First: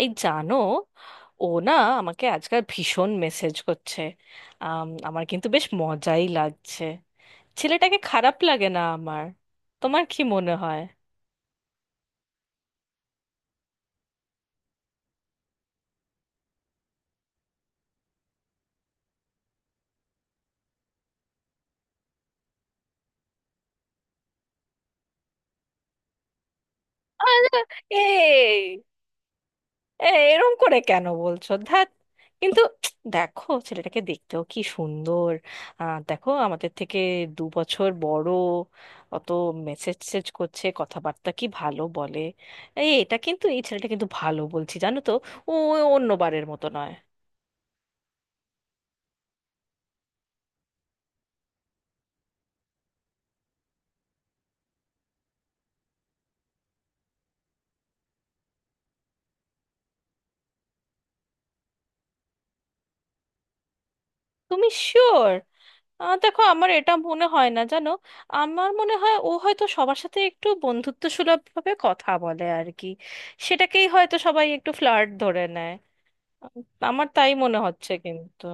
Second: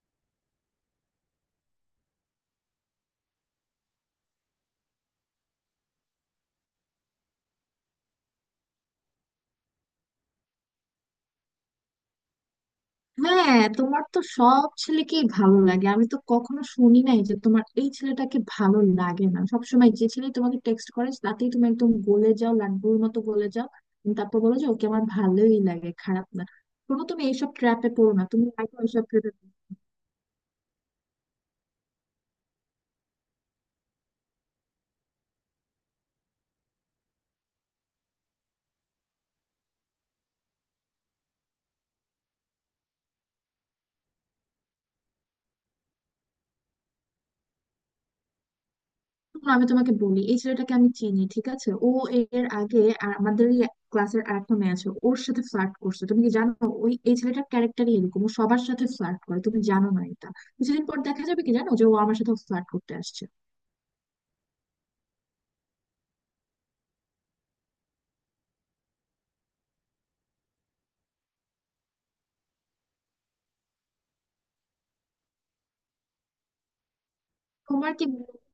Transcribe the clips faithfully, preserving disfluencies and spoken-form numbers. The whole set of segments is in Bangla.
এই জানো, ও না আমাকে আজকাল ভীষণ মেসেজ করছে। আম, আমার কিন্তু বেশ মজাই লাগছে। ছেলেটাকে খারাপ লাগে না আমার। তোমার কি মনে হয়? হ্যাঁ, তোমার তো সব ছেলেকেই ভালো লাগে। আমি তো কখনো শুনি নাই যে তোমার এই ছেলেটাকে ভালো লাগে না। সবসময় যে ছেলে তোমাকে টেক্সট করে তাতেই তুমি একদম গলে যাও, লাড্ডুর মতো গলে যাও। উম, তারপর বলো যে ওকে আমার ভালোই লাগে, খারাপ না। কোনো তুমি এইসব আরে, ট্র্যাপে পড়ো না, তুমি এই আগে এইসব ট্র্যাপে। এই, এরম করে কেন বলছো? ধ্যাত। কিন্তু দেখো ছেলেটাকে দেখতেও কি সুন্দর! আহ, দেখো আমাদের থেকে দু বছর বড়। অত মেসেজ সেজ করছে, কথাবার্তা কি ভালো বলে! এই এটা কিন্তু এই ছেলেটা কিন্তু ভালো, বলছি জানো তো, ও অন্যবারের মতো নয়। শোনো, আমি তোমাকে বলি, এই ছেলেটাকে আমি চিনি, ঠিক আছে? ও এর আগে আর আমাদের ইয়ে ক্লাসের আরেকটা মেয়ে আছে, ওর সাথে ফ্লার্ট করছে। তুমি কি জানো? ওই এই ছেলেটার ক্যারেক্টারই এরকম, ও সবার সাথে ফ্লার্ট করে। তুমি জানো না এটা। কিছুদিন পর দেখা যাবে, কি জানো, যে ও আমার সাথে ফ্লার্ট করতে আসছে। তুমি শিওর? দেখো আমার এটা মনে হয় না জানো। আমার মনে হয় ও হয়তো সবার সাথে একটু বন্ধুত্ব সুলভ ভাবে কথা বলে আর কি। সেটাকেই হয়তো সবাই একটু ফ্লার্ট ধরে নেয়। উম, আমার তাই মনে হচ্ছে, তোমার কি, কিন্তু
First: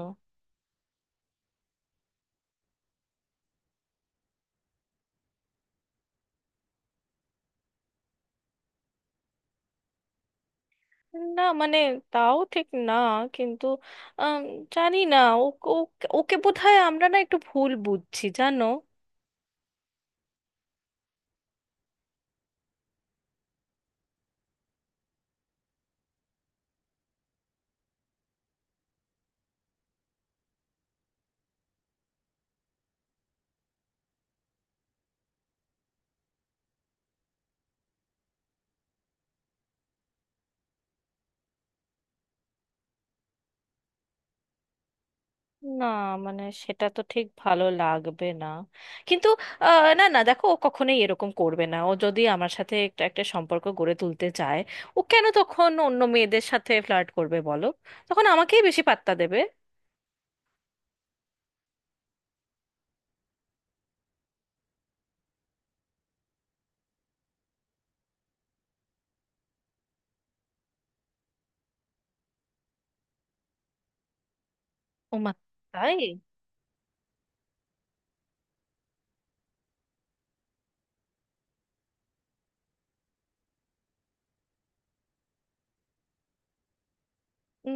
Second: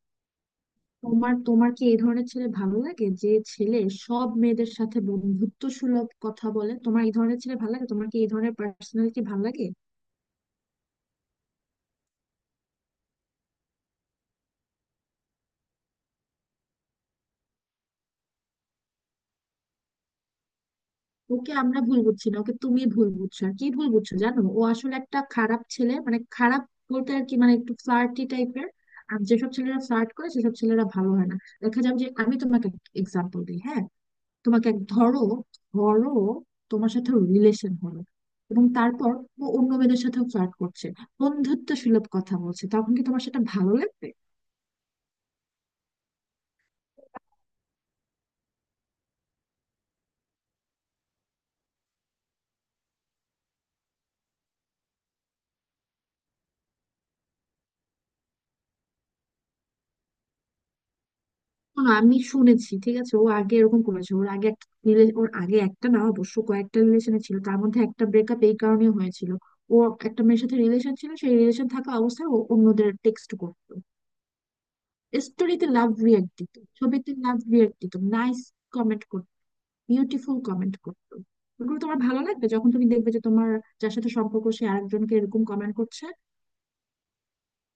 তোমার তোমার কি এই ধরনের ছেলে ভালো লাগে? যে ছেলে সব মেয়েদের সাথে বন্ধুত্ব সুলভ কথা বলে, তোমার এই ধরনের ছেলে ভালো লাগে? তোমার কি এই ধরনের পার্সোনালিটি ভালো লাগে? না মানে তাও ঠিক না, কিন্তু আম, জানি না। ও ও- ওকে বোধহয় আমরা না একটু ভুল বুঝছি জানো। ওকে আমরা ভুল বুঝছি না, ওকে তুমি ভুল বুঝছো আর কি। ভুল বুঝছো জানো, ও আসলে একটা খারাপ ছেলে। মানে খারাপ বলতে আর কি, মানে একটু ফ্লার্টি টাইপের। আর যেসব ছেলেরা ফ্লার্ট করে, সেসব ছেলেরা ভালো হয় না। দেখা যাবে যে, আমি তোমাকে এক্সাম্পল দিই, হ্যাঁ। তোমাকে এক- ধরো, ধরো তোমার সাথে রিলেশন হলো, এবং তারপর ও অন্য মেয়েদের সাথেও ফ্লার্ট করছে, বন্ধুত্ব সুলভ কথা বলছে। তখন কি তোমার সেটা ভালো লাগবে? না মানে সেটা তো ঠিক ভালো লাগবে না, কিন্তু আহ, না না দেখো ও কখনোই এরকম করবে না। ও যদি আমার সাথে একটা একটা সম্পর্ক গড়ে তুলতে চায়, ও কেন তখন অন্য মেয়েদের সাথে ফ্লার্ট করবে বলো? তখন আমাকেই বেশি পাত্তা দেবে। শোনো, আমি শুনেছি, ঠিক আছে? ও আগে এরকম করেছে। ওর আগে একটা রিলে- ওর আগে একটা না, অবশ্য কয়েকটা রিলেশনে ছিল। তার মধ্যে একটা ব্রেকআপ এই কারণে হয়েছিল। ও একটা মেয়ের সাথে রিলেশন ছিল, সেই রিলেশন থাকা অবস্থায় ও অন্যদের টেক্সট করতো। ওমা, স্টোরিতে লাভ তাই? রিয়াক্ট দিত, ছবিতে লাভ রিয়াক্ট দিত, নাইস কমেন্ট করতো, বিউটিফুল কমেন্ট করতো। ওগুলো তোমার ভালো লাগবে যখন তুমি দেখবে যে তোমার যার সাথে সম্পর্ক, সে আরেকজনকে এরকম কমেন্ট করছে?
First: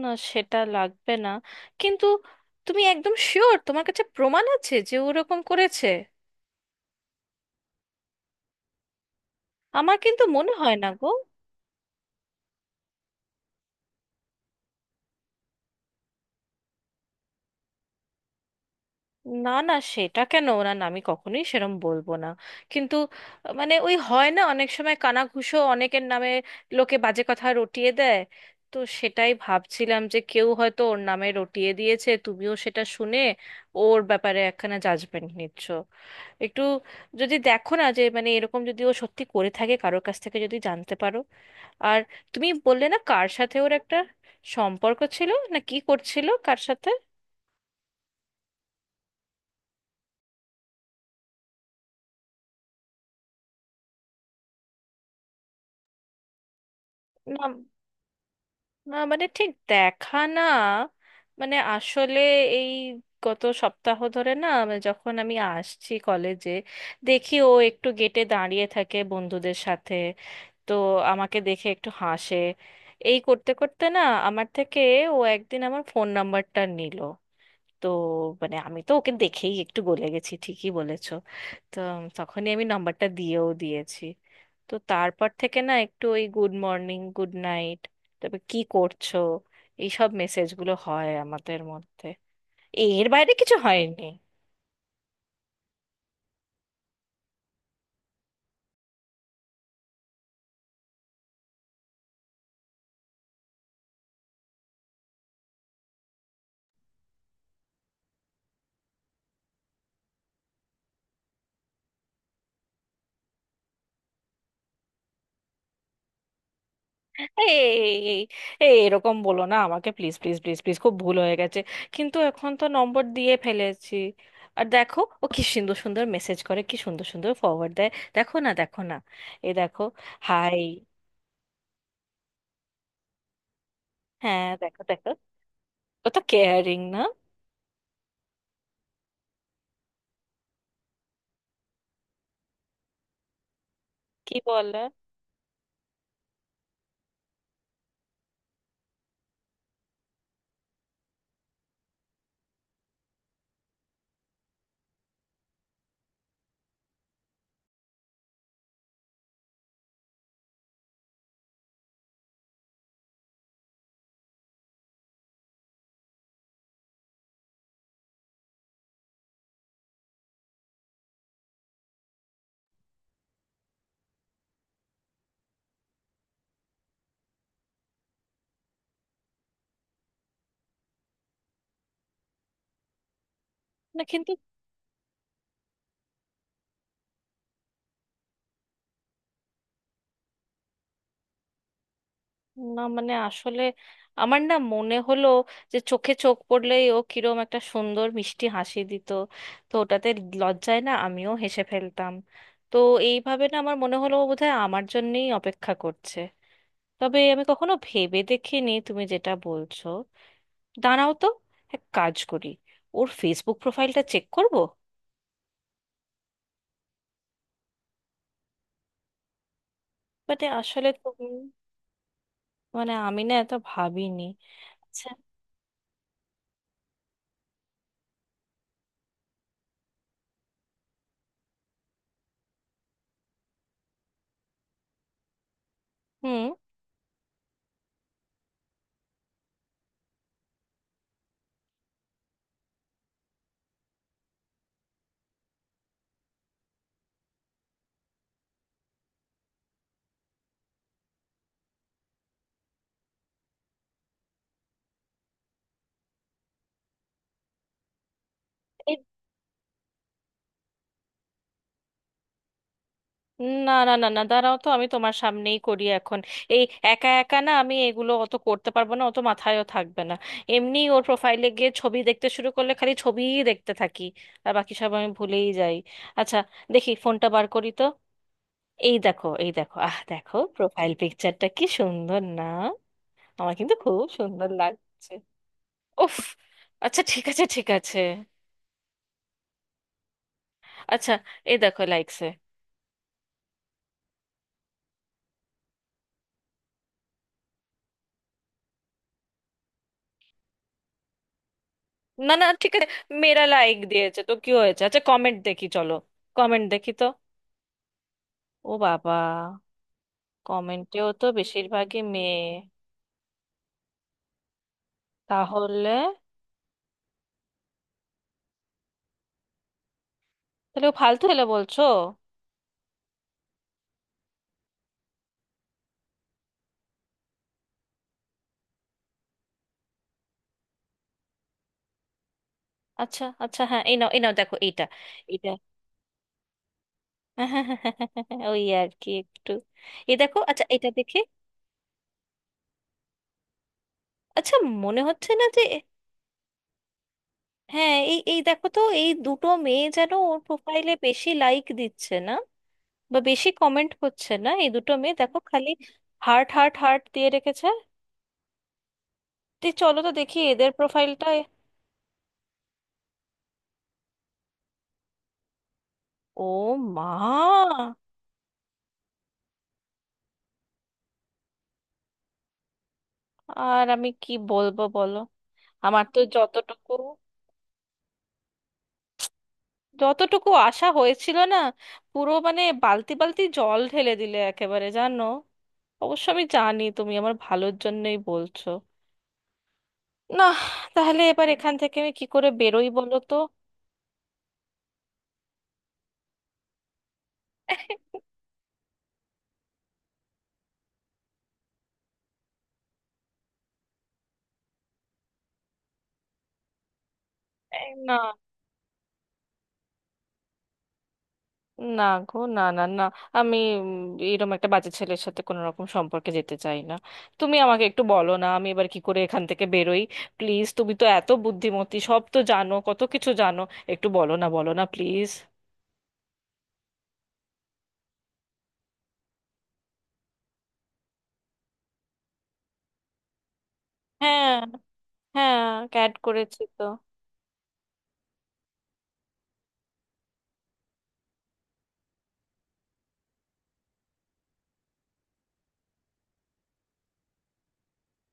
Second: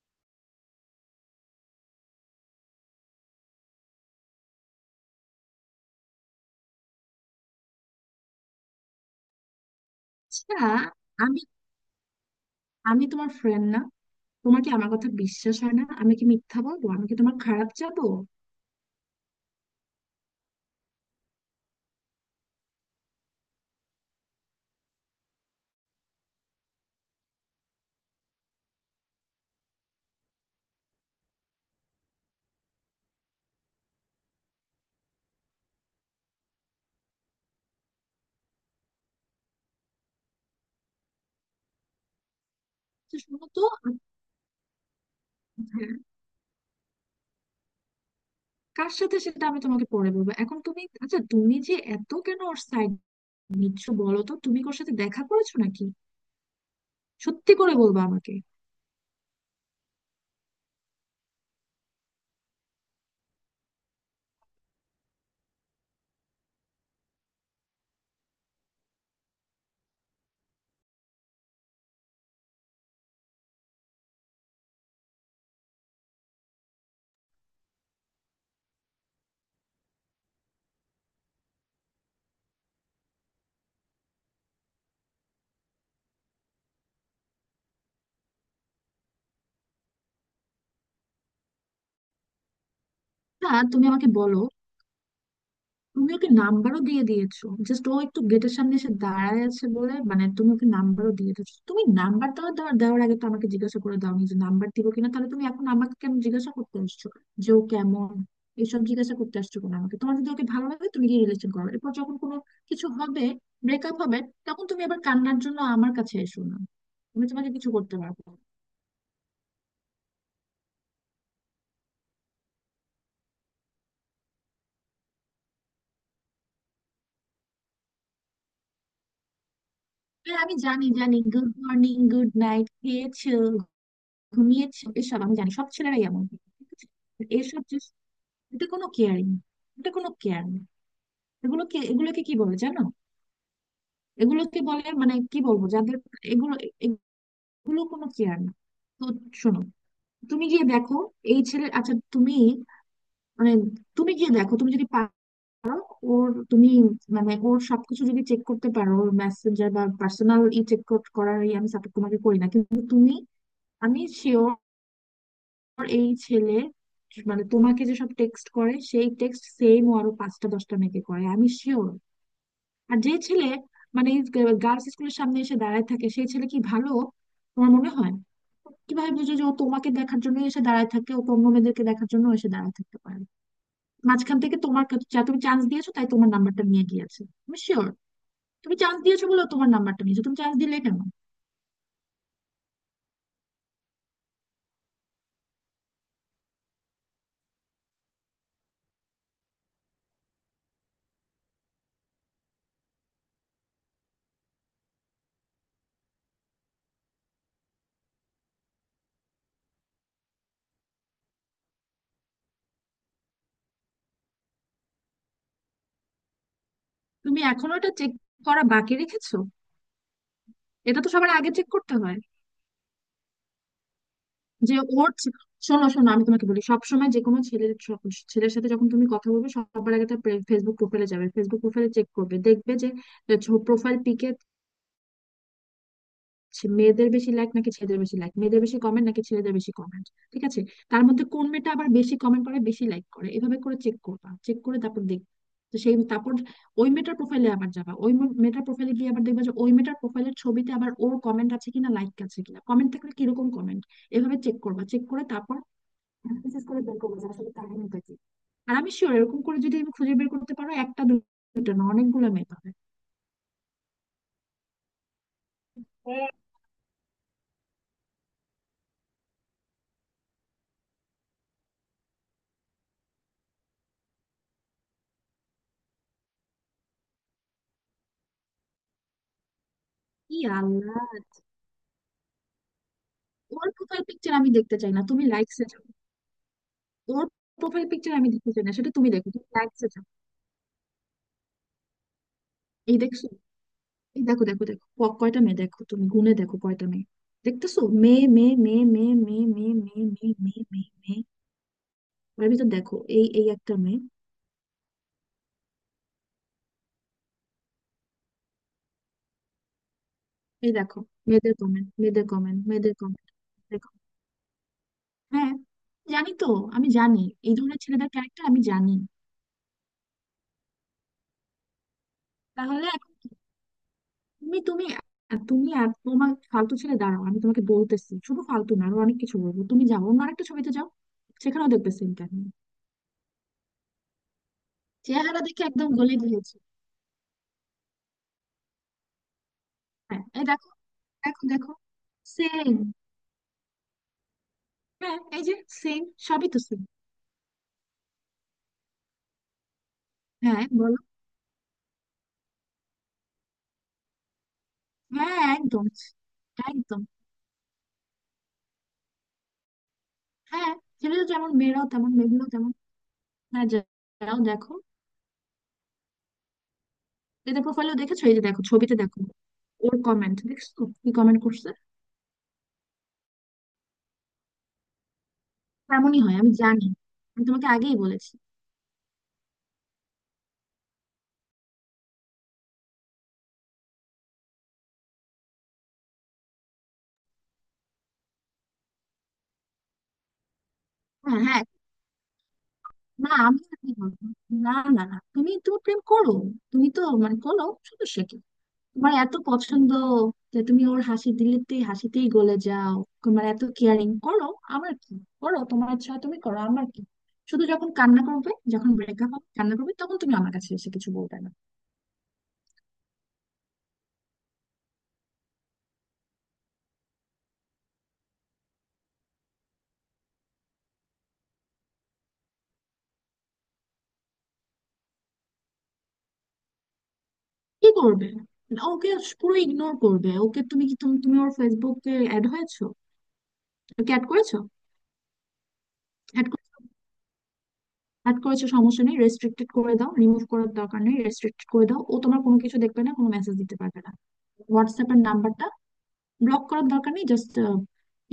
না, সেটা লাগবে না, কিন্তু তুমি একদম শিওর তোমার কাছে প্রমাণ আছে যে ওরকম করেছে? আমার কিন্তু মনে আচ্ছা, হয় না গো। আমি, আমি তোমার ফ্রেন্ড না? তোমার কি আমার কথা বিশ্বাস হয় না? আমি কি মিথ্যা বলবো? আমি কি তোমার খারাপ যাবো? না না সেটা কেন, না না, আমি কখনোই সেরম বলবো না, কিন্তু আহ, মানে ওই হয় না অনেক সময় কানাঘুষো অনেকের নামে লোকে বাজে কথা রটিয়ে দেয়। তো সেটাই ভাবছিলাম যে কেউ হয়তো ওর নামে রটিয়ে দিয়েছে, তুমিও সেটা শুনে ওর ব্যাপারে একখানা জাজমেন্ট নিচ্ছ একটু। যদি দেখো না যে মানে এরকম যদি ও সত্যি করে থাকে, কারোর কাছ থেকে যদি জানতে পারো। আর তুমি বললে না আচ্ছা কার শোনো সাথে তো। ওর একটা সম্পর্ক ছিল, না কি হ্যাঁ, করছিল কার সাথে? কার সাথে সেটা আমি তোমাকে পরে বলবো। এখন তুমি, আচ্ছা তুমি যে এত কেন ওর সাইড নিচ্ছ বলো তো? তুমি কি ওর সাথে দেখা করেছো নাকি? না, সত্যি করে বলবা আমাকে। না মানে ঠিক দেখা না, মানে আসলে এই গত সপ্তাহ ধরে না মানে যখন আমি আসছি কলেজে, দেখি ও একটু গেটে দাঁড়িয়ে থাকে বন্ধুদের সাথে। তো আমাকে দেখে একটু হাসে। এই করতে করতে না আমার থেকে ও একদিন আমার ফোন নাম্বারটা নিল। তো মানে আমি তো ওকে দেখেই একটু গলে গেছি, ঠিকই বলেছো। তো উম, তখনই আমি নাম্বারটা দিয়েও দিয়েছি। তো তারপর থেকে না একটু ওই গুড মর্নিং, গুড নাইট, তারপর কি করছো, এইসব মেসেজগুলো হয় আমাদের মধ্যে। এর বাইরে না, কিছু তুমি হয়নি। আমাকে বলো, তুমি ওকে নাম্বারও দিয়ে দিয়েছো? জাস্ট ও একটু গেটের সামনে এসে দাঁড়ায় আছে বলে মানে তুমি ওকে নাম্বারও দিয়ে দিয়েছো? তুমি নাম্বার দেওয়ার দেওয়ার দেওয়ার আগে তো আমাকে জিজ্ঞাসা করে দাওনি যে নাম্বার দিব কিনা। তাহলে তুমি এখন আমাকে কেন জিজ্ঞাসা করতে আসছো যে ও কেমন? এসব জিজ্ঞাসা করতে আসছো কেন আমাকে? তোমার যদি ওকে ভালো লাগে, তুমি গিয়ে রিলেশন করো। এরপর যখন কোনো কিছু হবে, ব্রেকআপ হবে, তখন তুমি আবার কান্নার জন্য আমার কাছে এসো না। আমি তোমাকে কিছু করতে এই পারবো না। এই এরকম বলো না আমাকে, প্লিজ প্লিজ প্লিজ প্লিজ, খুব ভুল হয়ে গেছে। কিন্তু এখন তো নম্বর দিয়ে ফেলেছি। আর দেখো ও কি সুন্দর সুন্দর মেসেজ করে, কি সুন্দর সুন্দর ফরওয়ার্ড দেয়। দেখো না, দেখো না, এ দেখো। হ্যাঁ আমি হাই। জানি, জানি, গুড মর্নিং, গুড নাইট, খেয়েছো, হ্যাঁ দেখো ঘুমিয়েছো, দেখো। এসব আমি জানি। সব ছেলেরাই ও তো এমন, ঠিক কেয়ারিং আছে? না? এসব যে, এটা কোনো কেয়ারিং, এটা কোনো কেয়ার না। এগুলোকে এগুলোকে কি বলে জানো? কি এগুলোকে বলে? বলে, মানে কি বলবো যাদের, এগুলো, এগুলো কোনো কেয়ার না। তো শোনো, তুমি গিয়ে দেখো এই ছেলে, আচ্ছা তুমি মানে তুমি গিয়ে দেখো, তুমি যদি পারো ওর, তুমি মানে ওর সবকিছু যদি চেক করতে পারো, ওর মেসেঞ্জার বা পার্সোনাল ই চেক করার এই আমি সাপোর্ট তোমাকে করি না, কিন্তু তুমি, আমি শিওর এই ছেলে মানে তোমাকে যেসব টেক্সট করে সেই টেক্সট সেম ও আরো পাঁচটা দশটা মেয়েকে করে, আমি শিওর। আর যে ছেলে মানে গার্লস স্কুলের সামনে এসে দাঁড়ায় থাকে, সেই ছেলে কি ভালো তোমার মনে হয়? কিভাবে বুঝো যে ও তোমাকে দেখার জন্য এসে দাঁড়ায় থাকে? ও অন্য মেয়েদেরকে দেখার জন্য এসে দাঁড়ায় থাকতে পারে। না, কিন্তু মাঝখান থেকে তোমার কাছে যা তুমি চান্স দিয়েছো, তাই তোমার নাম্বারটা নিয়ে গিয়েছে। তুমি শিওর তুমি চান্স দিয়েছো বলে ও তোমার নাম্বারটা নিয়েছো। তুমি চান্স দিলে কেন? না মানে আসলে আমার না মনে হলো যে চোখে চোখ পড়লেই ও কিরম একটা সুন্দর মিষ্টি হাসি দিত। তো ওটাতে লজ্জায় না আমিও হেসে ফেলতাম। তো এইভাবে না আমার মনে হলো ও বোধহয় আমার জন্যেই অপেক্ষা করছে। তবে আমি কখনো ভেবে দেখিনি তুমি যেটা বলছো। দাঁড়াও তো, এক কাজ করি, ওর ফেসবুক প্রোফাইলটা চেক করব। তুমি এখনো এটা চেক করা বাকি রেখেছো? মানে আসলে এটা তো তুমি, সবার আগে চেক করতে হয়। মানে আমি না এত ভাবিনি। যে আচ্ছা। ওর ছে- শোনো, শোনো আমি তোমাকে বলি, সবসময় যে কোনো ছেলের স- ছেলের সাথে যখন তুমি কথা বলবে, সবার আগে তার ফেসবুক প্রোফাইলে যাবে, ফেসবুক প্রোফাইলে চেক করবে, দেখবে যে প্রোফাইল পিকে হুম। মেয়েদের বেশি লাইক নাকি ছেলেদের বেশি লাইক, মেয়েদের বেশি কমেন্ট নাকি ছেলেদের বেশি কমেন্ট, ঠিক আছে? তার মধ্যে কোন মেয়েটা আবার বেশি কমেন্ট করে, বেশি লাইক করে, এভাবে করে চেক করবা। চেক করে তারপর দেখবে, তো সেই তারপর ওই মেয়েটার প্রোফাইলে আবার যাবা, ওই মে- মেয়েটার প্রোফাইলে গিয়ে আবার দেখবা যে ওই মেয়েটার প্রোফাইলের ছবিতে আবার ওর কমেন্ট আছে কিনা, লাইক আছে কিনা, কমেন্ট থাকলে কিরকম কমেন্ট, এভাবে চেক করবা। চেক করে তারপর অ্যানালিসিস করে বের করবো যে আসলে কাহিনীটা কি। আর আমি এই- শিওর, এরকম করে যদি আমি খুঁজে বের করতে পারো, একটা দুটো না, অনেকগুলো মেয়ে পাবে। না না না না দাঁড়াও তো, আমি তোমার সামনেই করি এখন। হ্যাঁ, এই, একা একা না আমি এগুলো অত করতে পারবো না, অত মাথায়ও থাকবে না। এমনি ওর প্রোফাইলে গিয়ে ছবি দেখতে শুরু করলে খালি ছবিই দেখতে থাকি, আর বাকি সব আমি ভুলেই যাই। আচ্ছা, দেখি ফোনটা বার করি তো। এই দেখো, এই দেখো, আহ দেখো ই প্রোফাইল আল্লাহ! পিকচারটা কি সুন্দর না? আমার ওর কিন্তু খুব প্রোফাইল পিকচার আমি সুন্দর দেখতে চাই না, লাগছে। তুমি লাইকসে যাও। উফ। আচ্ছা ঠিক ওর আছে, ঠিক প্রোফাইল আছে। পিকচার আমি দেখতে চাই না, সেটা তুমি দেখো, তুমি লাইকসে যাও। আচ্ছা, এই দেখো লাইকস। এই দেখছো? এই দেখো, দেখো, দেখো, ক- কয়টা মেয়ে দেখো, তুমি গুনে দেখো কয়টা মেয়ে। দেখতেছো, মেয়ে, মেয়ে, মেয়ে, মেয়ে, মেয়ে, মেয়ে, মেয়ে, মেয়ে, মেয়ে, মেয়ে, মেয়ে। না না ওর ভিতর ঠিক আছে, দেখো, এই মেয়েরা এই একটা লাইক মেয়ে। দিয়েছে তো কি হয়েছে? আচ্ছা কমেন্ট দেখি, চলো কমেন্ট দেখি তো। ও বাবা, এই দেখো, কমেন্টেও তো মেয়েদের কমেন্ট, বেশিরভাগই মেয়েদের মেয়ে। কমেন্ট, মেয়েদের কমেন্ট। হ্যাঁ, তাহলে? জানি তো, আমি জানি, এই ধরনের ছেলেদের ক্যারেক্টার আমি জানি। তাহলে ও ফালতু হলে বলছো? তাহলে এখন কি? তুমি, তুমি, তুমি আর তোমার ফালতু ছেলে। দাঁড়াও, আমি তোমাকে বলতেছি, শুধু ফালতু না, আরো অনেক কিছু বলবো। তুমি যাও অন্য আরেকটা ছবিতে যাও, সেখানেও দেখবে সেম কাহিনী। আচ্ছা আচ্ছা, হ্যাঁ এই নাও, এই নাও, দেখো এইটা, চেহারা এটা। দেখে একদম গলে দিয়েছে। ওই আর কি একটু। এই হ্যাঁ দেখো, এই আচ্ছা দেখো, এটা দেখে। দেখো দেখো, সেম। আচ্ছা মনে হ্যাঁ হচ্ছে এই না যে, যে। সেম, সবই তো সেম। হ্যাঁ এই এই দেখো তো, এই দুটো মেয়ে যেন ওর হ্যাঁ প্রোফাইলে বলো। বেশি লাইক দিচ্ছে না বা বেশি কমেন্ট করছে না, এই দুটো মেয়ে হ্যাঁ, দেখো খালি একদম। হার্ট হার্ট একদম। হার্ট দিয়ে রেখেছে। তুই চলো তো দেখি এদের হ্যাঁ, ছেলেরা প্রোফাইলটা। যেমন, মেয়েরাও তেমন, মেয়েগুলো তেমন। হ্যাঁ, যা- যাও দেখো। ও মা। ডেটা প্রোফাইলও দেখেছো? এই যে দেখো, ছবিতে দেখো, ওর কমেন্ট দেখছো, কি কমেন্ট করছে। আর আমি কি বলবো বলো, আমার তো তেমনই হয়, আমি জানি, যতটুকু, আমি তোমাকে আগেই বলেছি। যতটুকু আশা হয়েছিল না, পুরো মানে বালতি বালতি জল ঢেলে দিলে একেবারে জানো। অবশ্য আমি জানি তুমি আমার ভালোর জন্যই বলছো। না। তাহলে হ্যাঁ এবার হ্যাঁ, এখান থেকে আমি কি করে বেরোই বলো না তো? আমি কি বলবো? না না না, তুমি তুমি প্রেম করো, তুমি তো মানে করো, সমস্যা কি? তোমার এত পছন্দ যে তুমি ওর হাসি দিলেতেই, হাসিতেই গলে যাও। তোমার এত কেয়ারিং করো, আমার কি? করো, তোমার ইচ্ছা হয় তুমি করো, আমার কি? শুধু যখন এই না, কান্না করবে, যখন ব্রেকআপ হবে, কান্না করবে, তখন তুমি আমার কাছে এসে কিছু বলবে না। না গো, না না না, আমি এরকম একটা বাজে ছেলের সাথে কোনো রকম সম্পর্কে যেতে চাই না। তুমি আমাকে একটু বলো না আমি এবার কি করে এখান থেকে বেরোই, প্লিজ। তুমি তো এত বুদ্ধিমতী, সব তো জানো, কত কিছু জানো। একটু বলো না, বলো না প্লিজ। কি করবে? ওকে পুরো ইগনোর করবে। ওকে তুমি কি, তুমি তুমি ওর ফেসবুকে অ্যাড হয়েছো? ওকে অ্যাড হ্যাঁ করেছো? হ্যাঁ, ক্যাট অ্যাড করেছি করেছো? তো। অ্যাড করেছো সমস্যা নেই, রেস্ট্রিক্টেড করে দাও। রিমুভ করার দরকার নেই, রেস্ট্রিক্টেড করে দাও। ও তোমার কোনো কিছু দেখবে না, কোনো মেসেজ দিতে পারবে না। হোয়াটসঅ্যাপের নাম্বারটা ব্লক করার দরকার নেই, জাস্ট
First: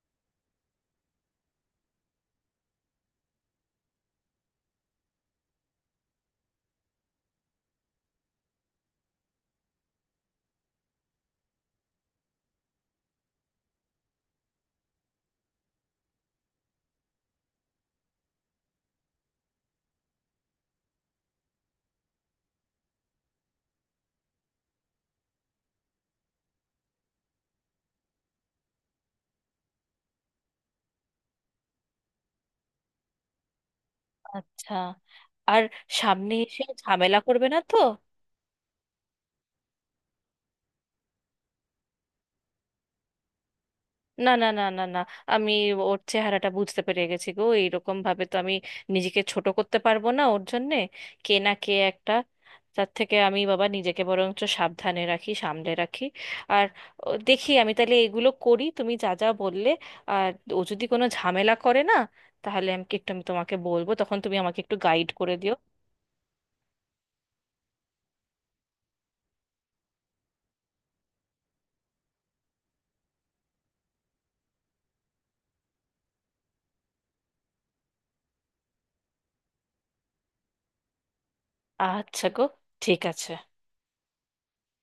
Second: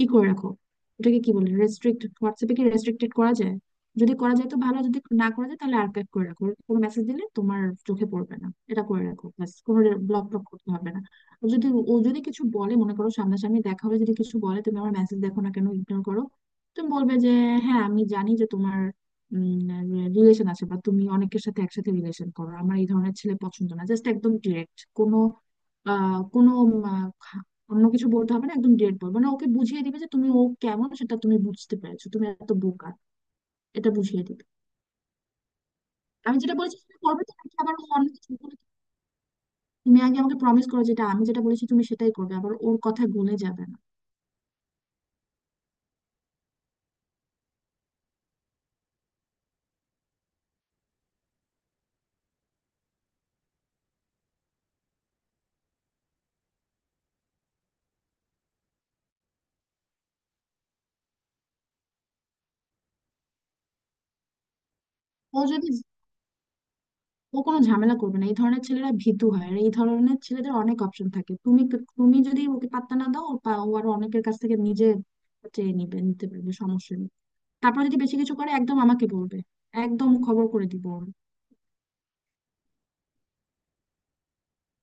ই করে রাখো। ওটাকে কি বলে, রেস্ট্রিক্ট। হোয়াটসঅ্যাপে কি রেস্ট্রিক্টেড করা যায়? যদি করা যায় তো ভালো। যদি না করা যায় তাহলে আর্কাইভ করে রাখো, কোনো মেসেজ দিলে তোমার চোখে পড়বে না, এটা করে রাখো, ব্যাস। কোনো ব্লক টক করতে হবে না। আর যদি ও যদি কিছু বলে, মনে করো সামনাসামনি দেখা হলে যদি কিছু বলে, তুমি আমার মেসেজ দেখো না কেন, ইগনোর করো। তুমি বলবে যে হ্যাঁ, আমি জানি যে তোমার রিলেশন আছে, বা তুমি অনেকের সাথে একসাথে রিলেশন করো, আমার এই ধরনের ছেলে পছন্দ না। জাস্ট একদম ডিরেক্ট, কোনো আহ কোনো অন্য কিছু বলতে হবে না, একদম ডিরেক্ট বলবো। মানে ওকে বুঝিয়ে দিবে যে তুমি ও কেমন সেটা তুমি বুঝতে পেরেছো, তুমি এত বোকা, এটা বুঝিয়ে দিবে। আচ্ছা। আর সামনে আমি যেটা এসে বলেছি সেটা ঝামেলা করবে তো, করবে নাকি না আবার তো? ও অন্য কিছু বলবে? তুমি আগে আমাকে প্রমিস করো, যেটা আমি যেটা বলেছি তুমি সেটাই করবে, আবার ওর কথায় গলে যাবে না। না না না না না, আমি ওর চেহারাটা বুঝতে পেরে গেছি গো। এইরকম ভাবে তো আমি নিজেকে ছোট করতে পারবো না ওর জন্যে। কে না কে একটা। তার থেকে আমি বাবা নিজেকে বরঞ্চ সাবধানে রাখি, সামলে রাখি। আর ও, দেখি আমি তাহলে এগুলো করি তুমি যা যা বললে। আর ও যদি কোনো ঝামেলা করে না, তাহলে আমি একটু আমি তোমাকে বলবো, তখন তুমি আমাকে একটু গাইড করে ও দিও। যদি ও কোনো ঝামেলা করবে না, এই ধরনের ছেলেরা ভীতু হয়। আর এই ধরনের ছেলেদের অনেক অপশন থাকে। তুমি, তুমি যদি ওকে পাত্তা না দাও, ও পা- ও আরো অনেকের কাছ থেকে নিজে চেয়ে নিবে, নিতে পারবে, সমস্যা নেই। তারপর যদি বেশি কিছু করে, একদম আমাকে বলবে, একদম খবর করে দিব। আচ্ছা গো, ঠিক আছে।